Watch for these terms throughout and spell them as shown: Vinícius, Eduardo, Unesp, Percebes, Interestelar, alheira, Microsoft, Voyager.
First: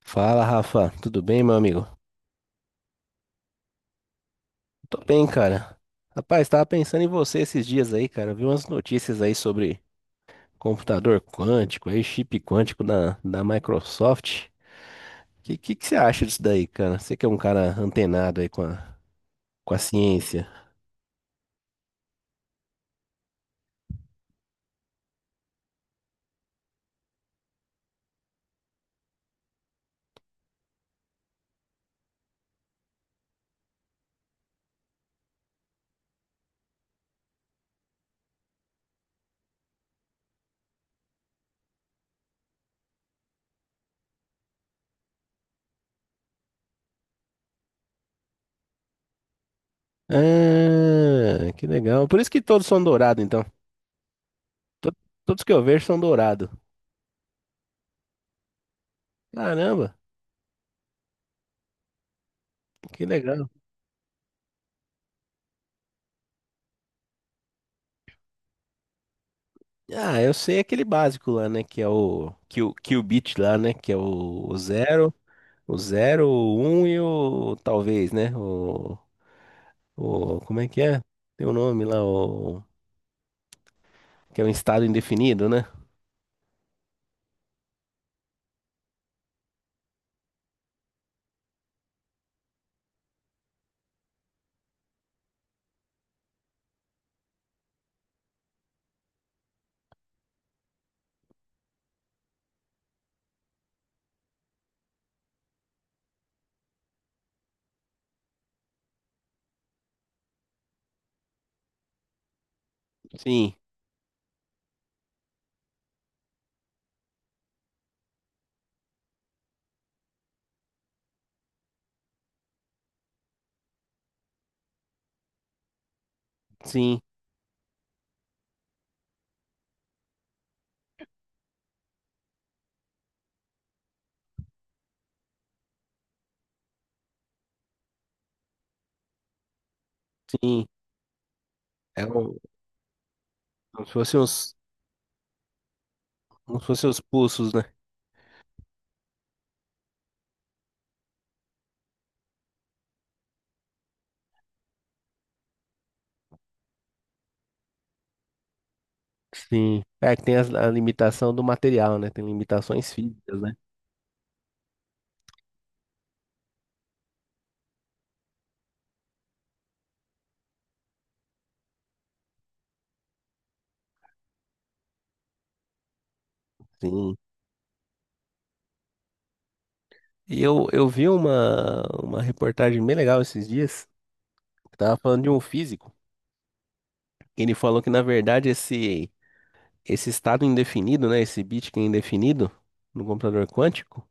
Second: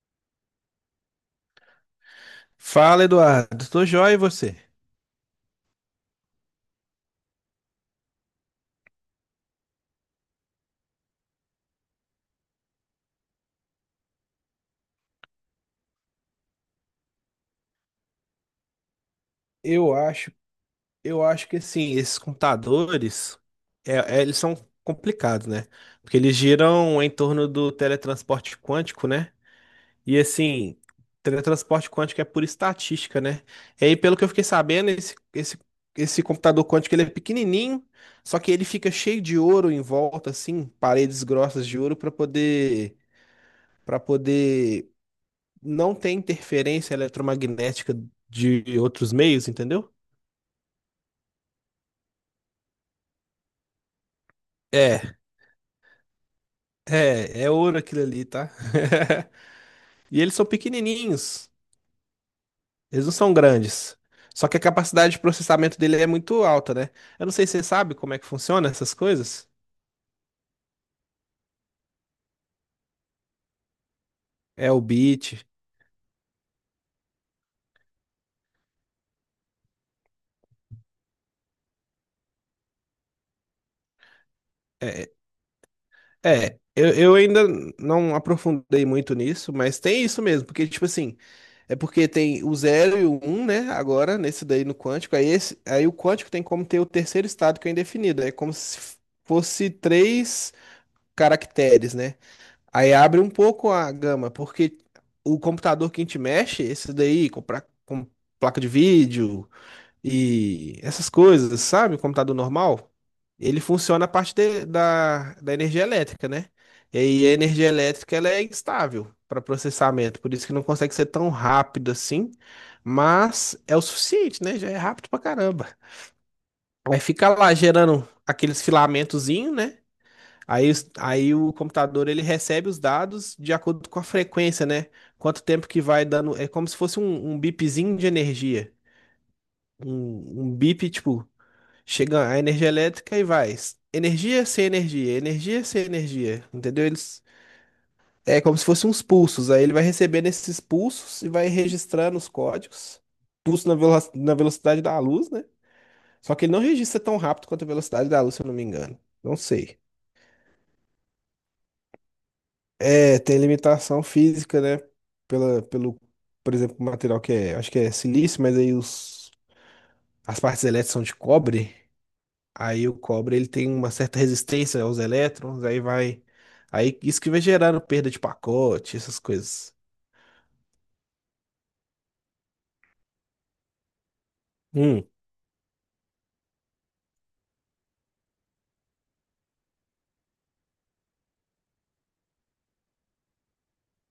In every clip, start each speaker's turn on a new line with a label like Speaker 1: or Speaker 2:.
Speaker 1: Fala, Rafa. Tudo bem, meu amigo?
Speaker 2: Fala, Eduardo. Tô joia e você?
Speaker 1: Tô bem, cara. Rapaz, tava pensando em você esses dias aí, cara. Vi umas notícias aí sobre computador quântico, aí chip quântico da Microsoft. Que você acha disso daí, cara? Você que é um cara antenado aí com com a
Speaker 2: Eu acho,
Speaker 1: ciência.
Speaker 2: eu acho que assim, esses computadores, eles são complicados, né? Porque eles giram em torno do teletransporte quântico, né? E assim, teletransporte quântico é por estatística, né? E aí, pelo que eu fiquei sabendo, esse computador quântico ele é pequenininho, só que ele fica cheio de ouro em volta, assim, paredes grossas de ouro para poder não tem interferência eletromagnética de outros meios, entendeu?
Speaker 1: Ah, que legal. Por isso que todos são dourados, então. To-
Speaker 2: É,
Speaker 1: Todos que eu vejo são dourados.
Speaker 2: é ouro aquilo ali, tá?
Speaker 1: Caramba,
Speaker 2: E eles são pequenininhos, eles
Speaker 1: que
Speaker 2: não são
Speaker 1: legal.
Speaker 2: grandes. Só que a capacidade de processamento dele é muito alta, né? Eu não sei se você sabe como é que funciona essas coisas.
Speaker 1: Ah, eu sei aquele básico lá, né? Que é o bit lá, né? Que é o
Speaker 2: É o
Speaker 1: zero.
Speaker 2: bit.
Speaker 1: O zero, o um e o talvez, né? O como é que é? Tem o nome lá, o que é um estado
Speaker 2: É, é
Speaker 1: indefinido, né?
Speaker 2: eu ainda não aprofundei muito nisso, mas tem isso mesmo, porque, tipo assim, é porque tem o zero e o um, né? Agora, nesse daí no quântico, aí o quântico tem como ter o terceiro estado que é indefinido. É como se fosse três caracteres, né? Aí abre um pouco a gama, porque o computador que a gente mexe, esse daí, com placa de vídeo, e essas coisas, sabe? O computador normal,
Speaker 1: Sim,
Speaker 2: ele funciona a partir da energia elétrica, né? E aí a energia elétrica ela é instável para processamento, por isso que não consegue ser tão rápido assim, mas é o suficiente, né? Já é rápido pra caramba.
Speaker 1: sim,
Speaker 2: Aí fica lá gerando aqueles filamentozinho, né? Aí o computador ele recebe os dados de acordo com a frequência, né? Quanto tempo que vai dando. É como se fosse um bipzinho de energia. Um
Speaker 1: sim.
Speaker 2: bip, tipo,
Speaker 1: É
Speaker 2: chega a
Speaker 1: um,
Speaker 2: energia elétrica e vai.
Speaker 1: como se fossem
Speaker 2: Energia sem energia,
Speaker 1: como se
Speaker 2: entendeu?
Speaker 1: fossem os
Speaker 2: Eles,
Speaker 1: pulsos, né?
Speaker 2: é como se fossem uns pulsos. Aí ele vai recebendo esses pulsos e vai registrando os códigos. Na velocidade da luz, né? Só que ele não registra tão rápido quanto a velocidade da luz, se eu não me engano. Não sei.
Speaker 1: Sim. É que tem limitação do material, né? Tem limitações
Speaker 2: É, tem
Speaker 1: físicas, né?
Speaker 2: limitação física, né? Pelo, por exemplo, o material que é, acho que é silício, mas aí os, as partes elétricas são de cobre. Aí o cobre ele tem uma certa resistência aos elétrons, aí vai. Aí
Speaker 1: Sim.
Speaker 2: isso que vai gerando perda de pacote, essas coisas.
Speaker 1: E eu vi uma reportagem bem legal esses dias, que tava
Speaker 2: Hum,
Speaker 1: falando de um físico. Ele falou que, na verdade, esse estado indefinido, né? Esse bit que é indefinido no computador quântico.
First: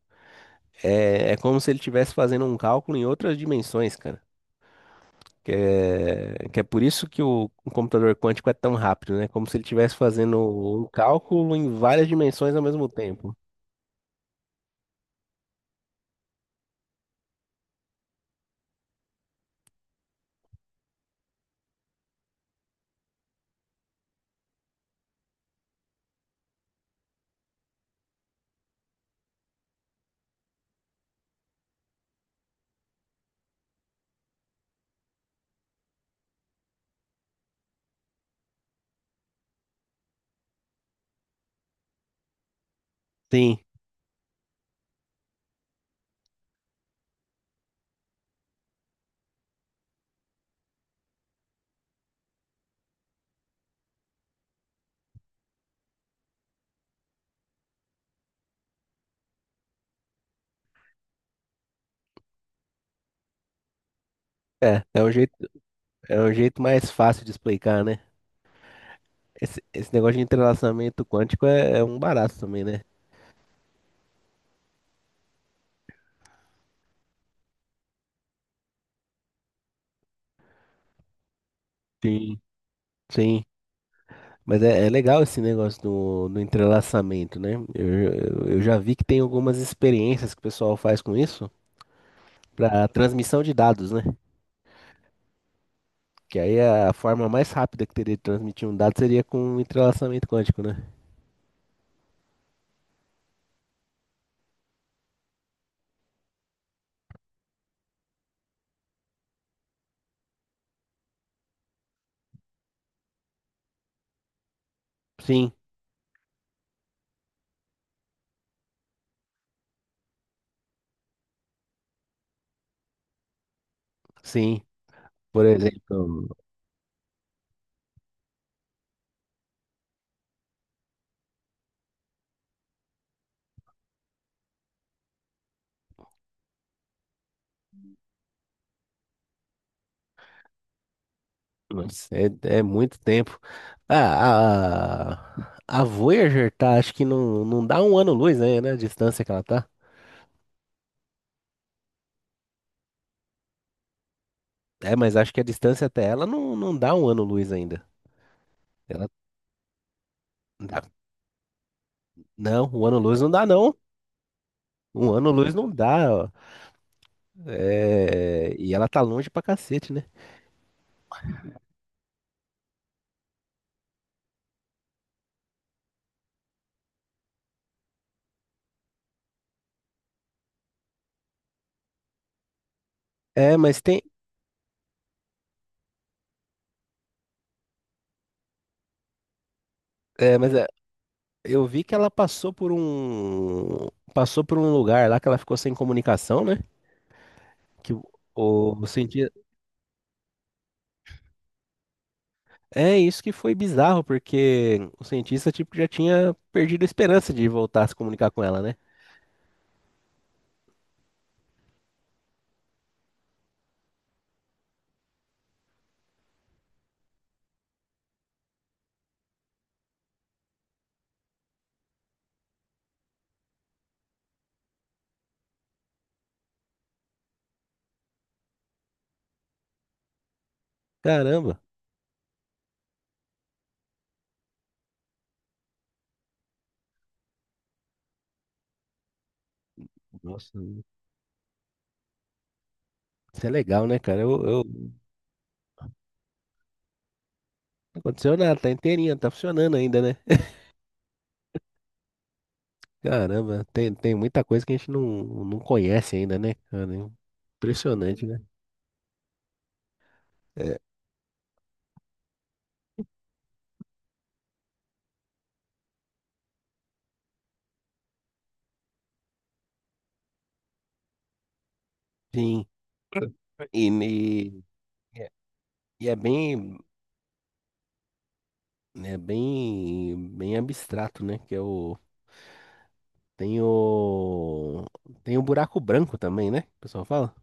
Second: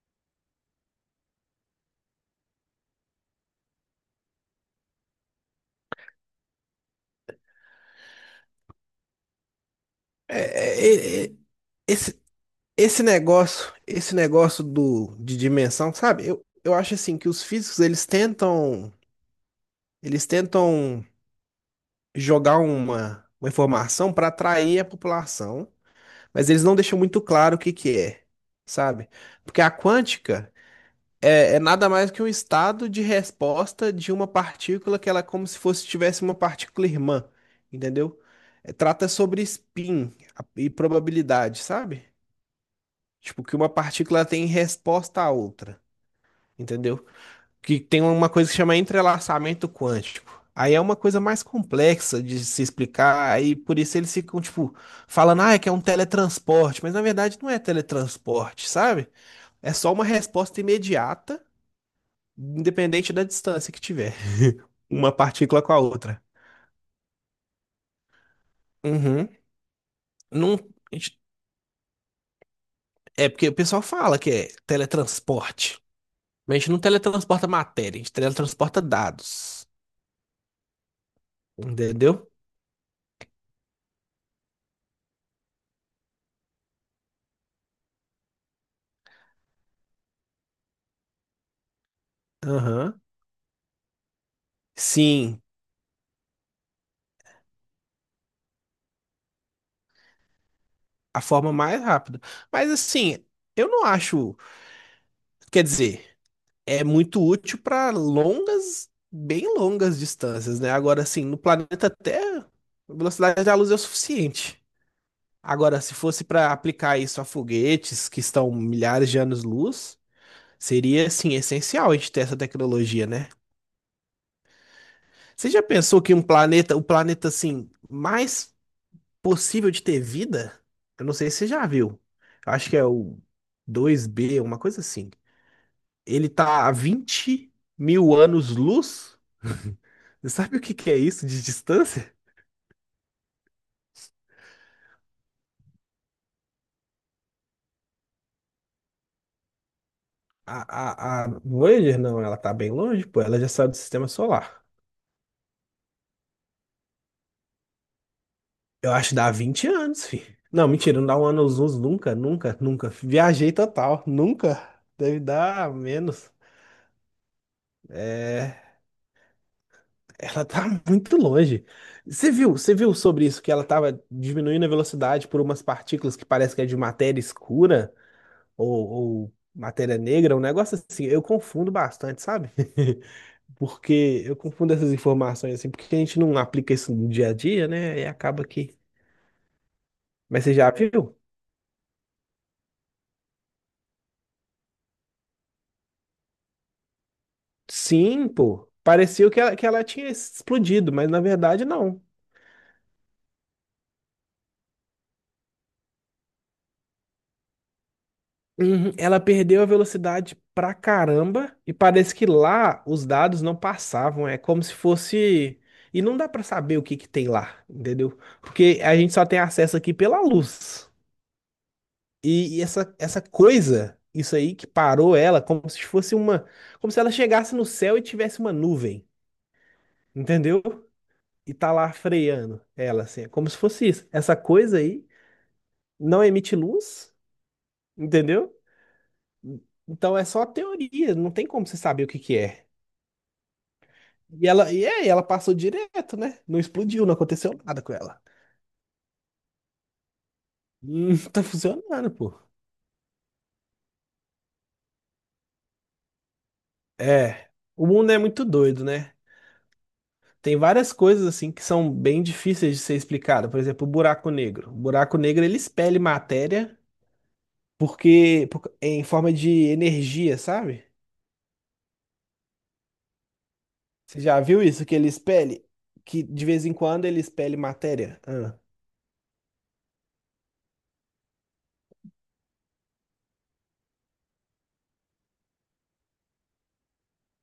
Speaker 1: É, é como se ele estivesse fazendo um cálculo em outras dimensões, cara. Que é por isso que o computador quântico é tão rápido, né? Como se ele estivesse fazendo um
Speaker 2: É, é, é, é,
Speaker 1: cálculo em várias
Speaker 2: esse,
Speaker 1: dimensões ao mesmo
Speaker 2: esse
Speaker 1: tempo.
Speaker 2: negócio, de dimensão, sabe? Eu acho assim que os físicos eles tentam jogar uma informação para atrair a população, mas eles não deixam muito claro o que que é, sabe? Porque a quântica é, é nada mais que um estado de resposta de uma partícula que ela é como se fosse tivesse uma partícula irmã, entendeu? Trata sobre spin e probabilidade, sabe? Tipo, que
Speaker 1: Sim,
Speaker 2: uma partícula tem resposta à outra, entendeu? Que tem uma coisa que chama entrelaçamento quântico. Aí é uma coisa mais complexa de se explicar, aí por isso eles ficam, tipo, falando, ah, é que é um teletransporte, mas na verdade não é teletransporte, sabe? É só uma resposta imediata independente da distância que tiver,
Speaker 1: é.
Speaker 2: uma partícula com a
Speaker 1: É
Speaker 2: outra.
Speaker 1: um jeito mais fácil de explicar, né?
Speaker 2: Uhum.
Speaker 1: Esse negócio de
Speaker 2: Não, a
Speaker 1: entrelaçamento
Speaker 2: gente-
Speaker 1: quântico é, é um barato também, né?
Speaker 2: é porque o pessoal fala que é teletransporte, mas a gente não teletransporta matéria, a gente teletransporta dados, entendeu?
Speaker 1: Sim. Sim. Mas é, é legal esse negócio do entrelaçamento, né? Eu já vi que tem algumas experiências que o pessoal faz com isso para
Speaker 2: Aham.
Speaker 1: transmissão de dados, né?
Speaker 2: Sim,
Speaker 1: Que aí a forma mais rápida que teria de transmitir um dado seria com um entrelaçamento quântico, né?
Speaker 2: a forma mais rápida. Mas assim, eu não acho, quer dizer, é muito útil para longas, bem longas distâncias, né? Agora, assim, no planeta Terra, a velocidade da luz é o suficiente.
Speaker 1: Sim,
Speaker 2: Agora, se fosse para aplicar isso a foguetes que estão milhares de anos-luz, seria assim essencial a gente ter essa tecnologia, né?
Speaker 1: sim. Por
Speaker 2: Você já pensou que um
Speaker 1: exemplo,
Speaker 2: planeta, o planeta assim mais possível de ter vida? Eu não sei se você já viu. Eu acho que é o dois b uma coisa assim. Ele tá a 20 mil anos-luz. Você sabe o que que é isso de
Speaker 1: mas
Speaker 2: distância?
Speaker 1: é, é muito tempo. Ah, a Voyager tá, acho que não dá um ano-luz, né? A distância que ela tá.
Speaker 2: A Voyager, não, ela tá bem longe, pô. Ela já saiu do sistema solar.
Speaker 1: É, mas acho que a distância até ela não dá um ano-luz ainda.
Speaker 2: Eu
Speaker 1: Ela
Speaker 2: acho que dá 20 anos, fi. Não,
Speaker 1: dá-
Speaker 2: mentira, não dá um ano aos uns nunca, nunca,
Speaker 1: não, um
Speaker 2: nunca.
Speaker 1: ano-luz não dá,
Speaker 2: Viajei
Speaker 1: não.
Speaker 2: total, nunca.
Speaker 1: Um
Speaker 2: Deve
Speaker 1: ano-luz não
Speaker 2: dar
Speaker 1: dá, ó.
Speaker 2: menos.
Speaker 1: É,
Speaker 2: É,
Speaker 1: e ela tá longe pra cacete, né?
Speaker 2: ela tá muito longe. Você viu sobre isso que ela tava diminuindo a velocidade por umas partículas que parece que é de matéria escura ou matéria negra, um negócio assim. Eu confundo bastante, sabe?
Speaker 1: É, mas tem.
Speaker 2: Porque eu confundo essas informações assim, porque a gente não aplica isso no dia a dia, né? E acaba que.
Speaker 1: É,
Speaker 2: Mas
Speaker 1: mas
Speaker 2: você
Speaker 1: é,
Speaker 2: já viu?
Speaker 1: Eu vi que ela passou por um, passou por um lugar lá que ela ficou sem comunicação, né? Que o,
Speaker 2: Sim, pô.
Speaker 1: o
Speaker 2: Parecia
Speaker 1: cientista,
Speaker 2: que ela tinha explodido, mas na verdade não.
Speaker 1: é isso que foi bizarro, porque o cientista tipo já tinha perdido a esperança de voltar a se comunicar com ela, né?
Speaker 2: Uhum. Ela perdeu a velocidade pra caramba e parece que lá os dados não passavam. É como se fosse. E não dá pra saber o que que tem lá, entendeu? Porque a gente só tem acesso aqui pela luz. Essa coisa, isso aí que parou ela, como se fosse uma. Como se ela chegasse no céu e tivesse uma nuvem, entendeu? E
Speaker 1: Caramba.
Speaker 2: tá lá freando ela, assim. É como se fosse isso. Essa coisa aí não emite luz, entendeu? Então é só
Speaker 1: Nossa,
Speaker 2: teoria, não tem como você saber o que que é.
Speaker 1: isso é legal, né, cara?
Speaker 2: E
Speaker 1: Eu...
Speaker 2: ela, e é, ela passou direto, né? Não explodiu, não aconteceu nada com
Speaker 1: Não
Speaker 2: ela.
Speaker 1: aconteceu nada, tá inteirinha, tá funcionando ainda, né?
Speaker 2: Tá funcionando, pô.
Speaker 1: Caramba, tem muita coisa que a gente não conhece ainda, né, cara?
Speaker 2: É, o mundo é
Speaker 1: Impressionante, né?
Speaker 2: muito doido, né? Tem
Speaker 1: É,
Speaker 2: várias coisas assim que são bem difíceis de ser explicado. Por exemplo, o buraco negro. O buraco negro ele expele matéria em forma de energia, sabe?
Speaker 1: sim. E, e,
Speaker 2: Você já viu isso que ele expele?
Speaker 1: e é
Speaker 2: Que de vez em
Speaker 1: bem,
Speaker 2: quando ele expele matéria? Ah.
Speaker 1: é bem, bem abstrato, né? Que é o. Tem o. Tem o buraco branco também, né? O pessoal fala?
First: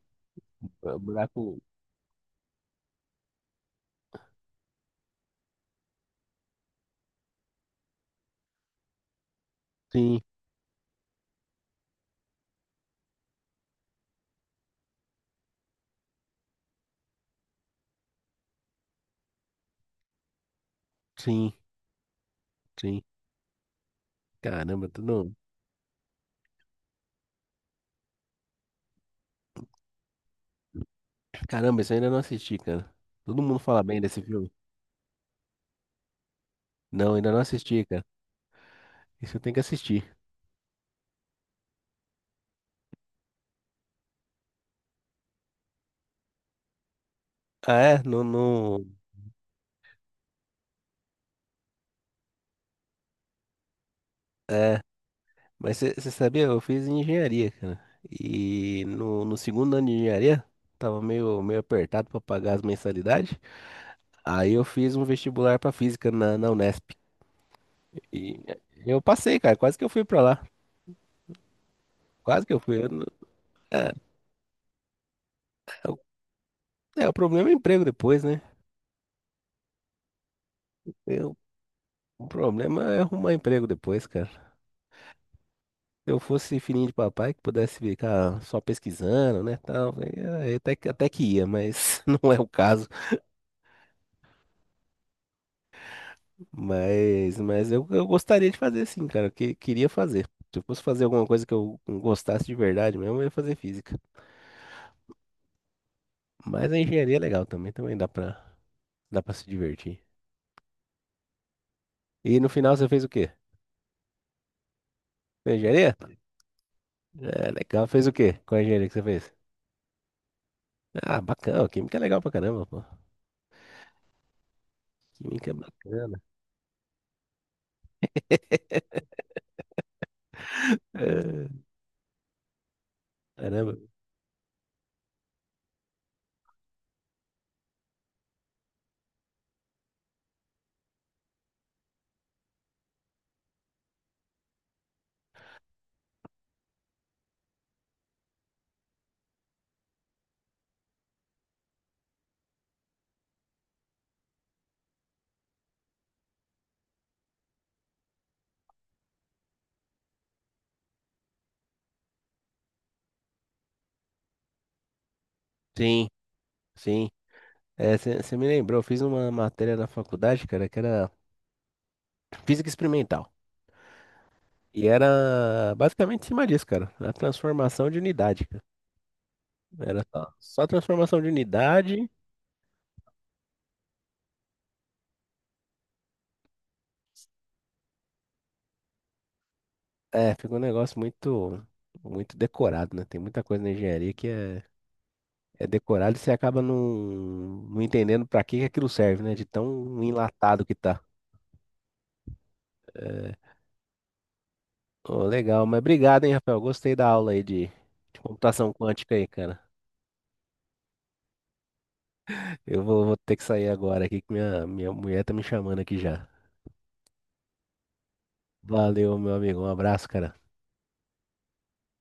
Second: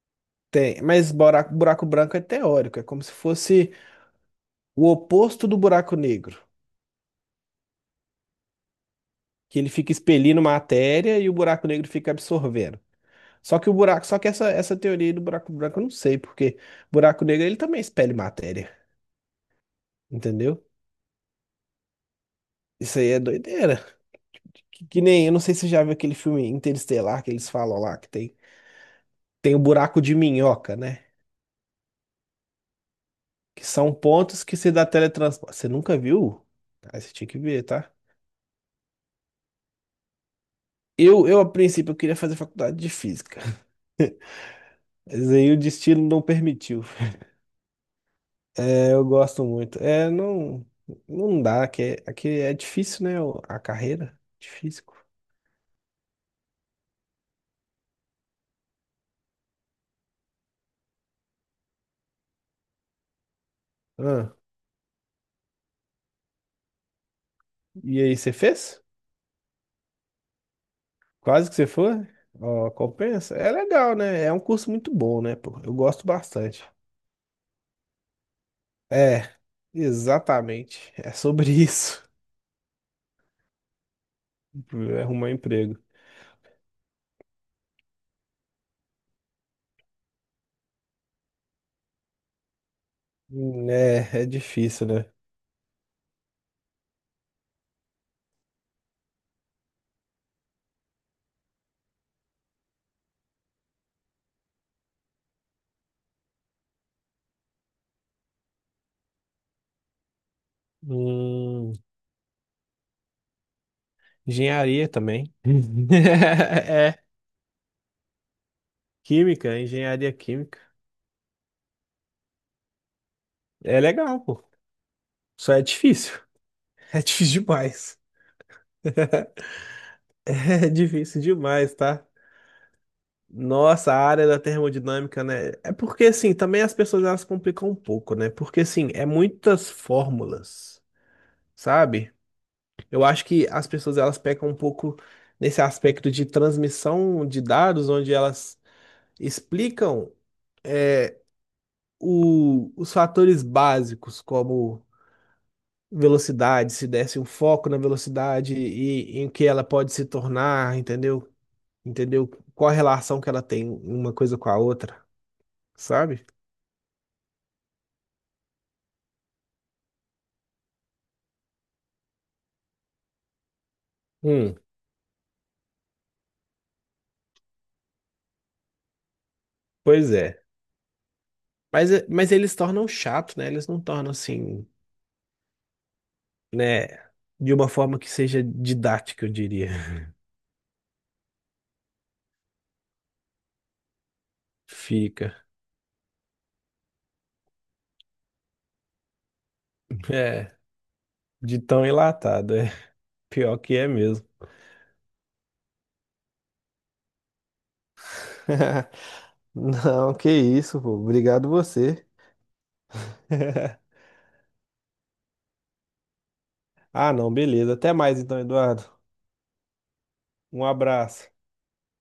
Speaker 2: Tem,
Speaker 1: É,
Speaker 2: mas
Speaker 1: buraco.
Speaker 2: buraco branco é teórico, é como se fosse o oposto do buraco negro, que ele fica
Speaker 1: Sim,
Speaker 2: expelindo matéria e o buraco negro fica absorvendo. Só que essa teoria do buraco branco eu não sei, porque buraco negro ele também expele matéria, entendeu?
Speaker 1: sim,
Speaker 2: Isso
Speaker 1: sim.
Speaker 2: aí é doideira.
Speaker 1: Caramba,
Speaker 2: Que nem, eu
Speaker 1: tudo.
Speaker 2: não sei se você já viu aquele filme Interestelar que eles falam lá que tem o buraco de minhoca, né?
Speaker 1: Caramba, isso eu ainda não assisti, cara. Todo mundo
Speaker 2: Que
Speaker 1: fala
Speaker 2: são
Speaker 1: bem desse
Speaker 2: pontos
Speaker 1: filme.
Speaker 2: que se dá teletransporte. Você nunca viu? Ah, você
Speaker 1: Não,
Speaker 2: tinha
Speaker 1: ainda
Speaker 2: que
Speaker 1: não
Speaker 2: ver,
Speaker 1: assisti,
Speaker 2: tá?
Speaker 1: cara. Isso eu tenho que assistir.
Speaker 2: Eu a princípio eu queria fazer faculdade de física. Mas aí o destino não permitiu.
Speaker 1: Ah, é? Não, não.
Speaker 2: É, eu gosto muito. Não dá, aqui é difícil, né? A carreira.
Speaker 1: É.
Speaker 2: Difícil.
Speaker 1: Mas você sabia, eu fiz engenharia, cara. E no segundo ano de engenharia, tava meio, meio apertado pra pagar as mensalidades.
Speaker 2: Ah,
Speaker 1: Aí eu fiz um vestibular pra física na Unesp.
Speaker 2: e aí, você
Speaker 1: E
Speaker 2: fez?
Speaker 1: eu passei, cara. Quase que eu fui pra lá.
Speaker 2: Quase que você foi?
Speaker 1: Quase que eu
Speaker 2: Ó,
Speaker 1: fui. Eu não-
Speaker 2: compensa. É
Speaker 1: é,
Speaker 2: legal, né? É um curso muito bom, né, pô? Eu
Speaker 1: o
Speaker 2: gosto bastante.
Speaker 1: é, o problema é emprego depois, né?
Speaker 2: É, exatamente. É
Speaker 1: Eu-
Speaker 2: sobre isso.
Speaker 1: o problema é arrumar emprego depois, cara.
Speaker 2: Arrumar emprego.
Speaker 1: Se eu fosse filhinho de papai que pudesse ficar só pesquisando, né, tal, aí, é, até que ia, mas não é o caso.
Speaker 2: Hum. É, é difícil, né?
Speaker 1: Mas eu gostaria de fazer sim, cara. Queria fazer. Se eu fosse fazer alguma coisa que eu gostasse de verdade mesmo, eu ia fazer física. Mas a engenharia é legal também, dá pra se divertir.
Speaker 2: Hum,
Speaker 1: E no final você fez o quê?
Speaker 2: engenharia também.
Speaker 1: Fez engenharia?
Speaker 2: É.
Speaker 1: É, legal. Fez o quê? Qual engenharia que você fez?
Speaker 2: Química, engenharia química.
Speaker 1: Ah, bacana. Química é legal pra caramba, pô.
Speaker 2: É legal, pô.
Speaker 1: Química
Speaker 2: Só
Speaker 1: é
Speaker 2: é difícil.
Speaker 1: bacana.
Speaker 2: É difícil demais. É difícil
Speaker 1: É,
Speaker 2: demais, tá?
Speaker 1: caramba.
Speaker 2: Nossa, a área da termodinâmica, né? É porque, assim, também as pessoas elas complicam um pouco, né? Porque, assim, é muitas fórmulas, sabe? Eu acho que as pessoas elas pecam um pouco nesse aspecto de transmissão de dados, onde elas explicam é, os fatores básicos, como velocidade, se desse um foco na velocidade e em que ela pode se tornar, entendeu? Entendeu? Qual a relação que ela tem uma coisa com a outra,
Speaker 1: Sim,
Speaker 2: sabe?
Speaker 1: sim. Você me lembrou, eu fiz uma matéria na faculdade, cara, que era física experimental.
Speaker 2: Hum,
Speaker 1: E era basicamente em cima disso, cara. A transformação de unidade, cara. Era
Speaker 2: pois é.
Speaker 1: só transformação de unidade.
Speaker 2: Mas eles tornam chato, né? Eles não tornam assim, né? De uma forma que seja didática, eu diria.
Speaker 1: É, ficou um negócio muito, muito decorado, né? Tem muita coisa na engenharia que é,
Speaker 2: Fica.
Speaker 1: é decorado e você acaba não entendendo para que que aquilo serve, né? De tão
Speaker 2: É,
Speaker 1: enlatado que tá.
Speaker 2: de tão enlatado, é.
Speaker 1: É,
Speaker 2: Pior que é mesmo.
Speaker 1: ô, legal, mas obrigado, hein, Rafael? Gostei da aula aí de computação quântica aí, cara.
Speaker 2: Não, que isso, pô. Obrigado você.
Speaker 1: Vou ter que sair agora aqui que minha mulher tá me chamando aqui já.
Speaker 2: Ah, não, beleza. Até mais então, Eduardo.
Speaker 1: Valeu, meu amigo. Um abraço, cara.
Speaker 2: Um abraço.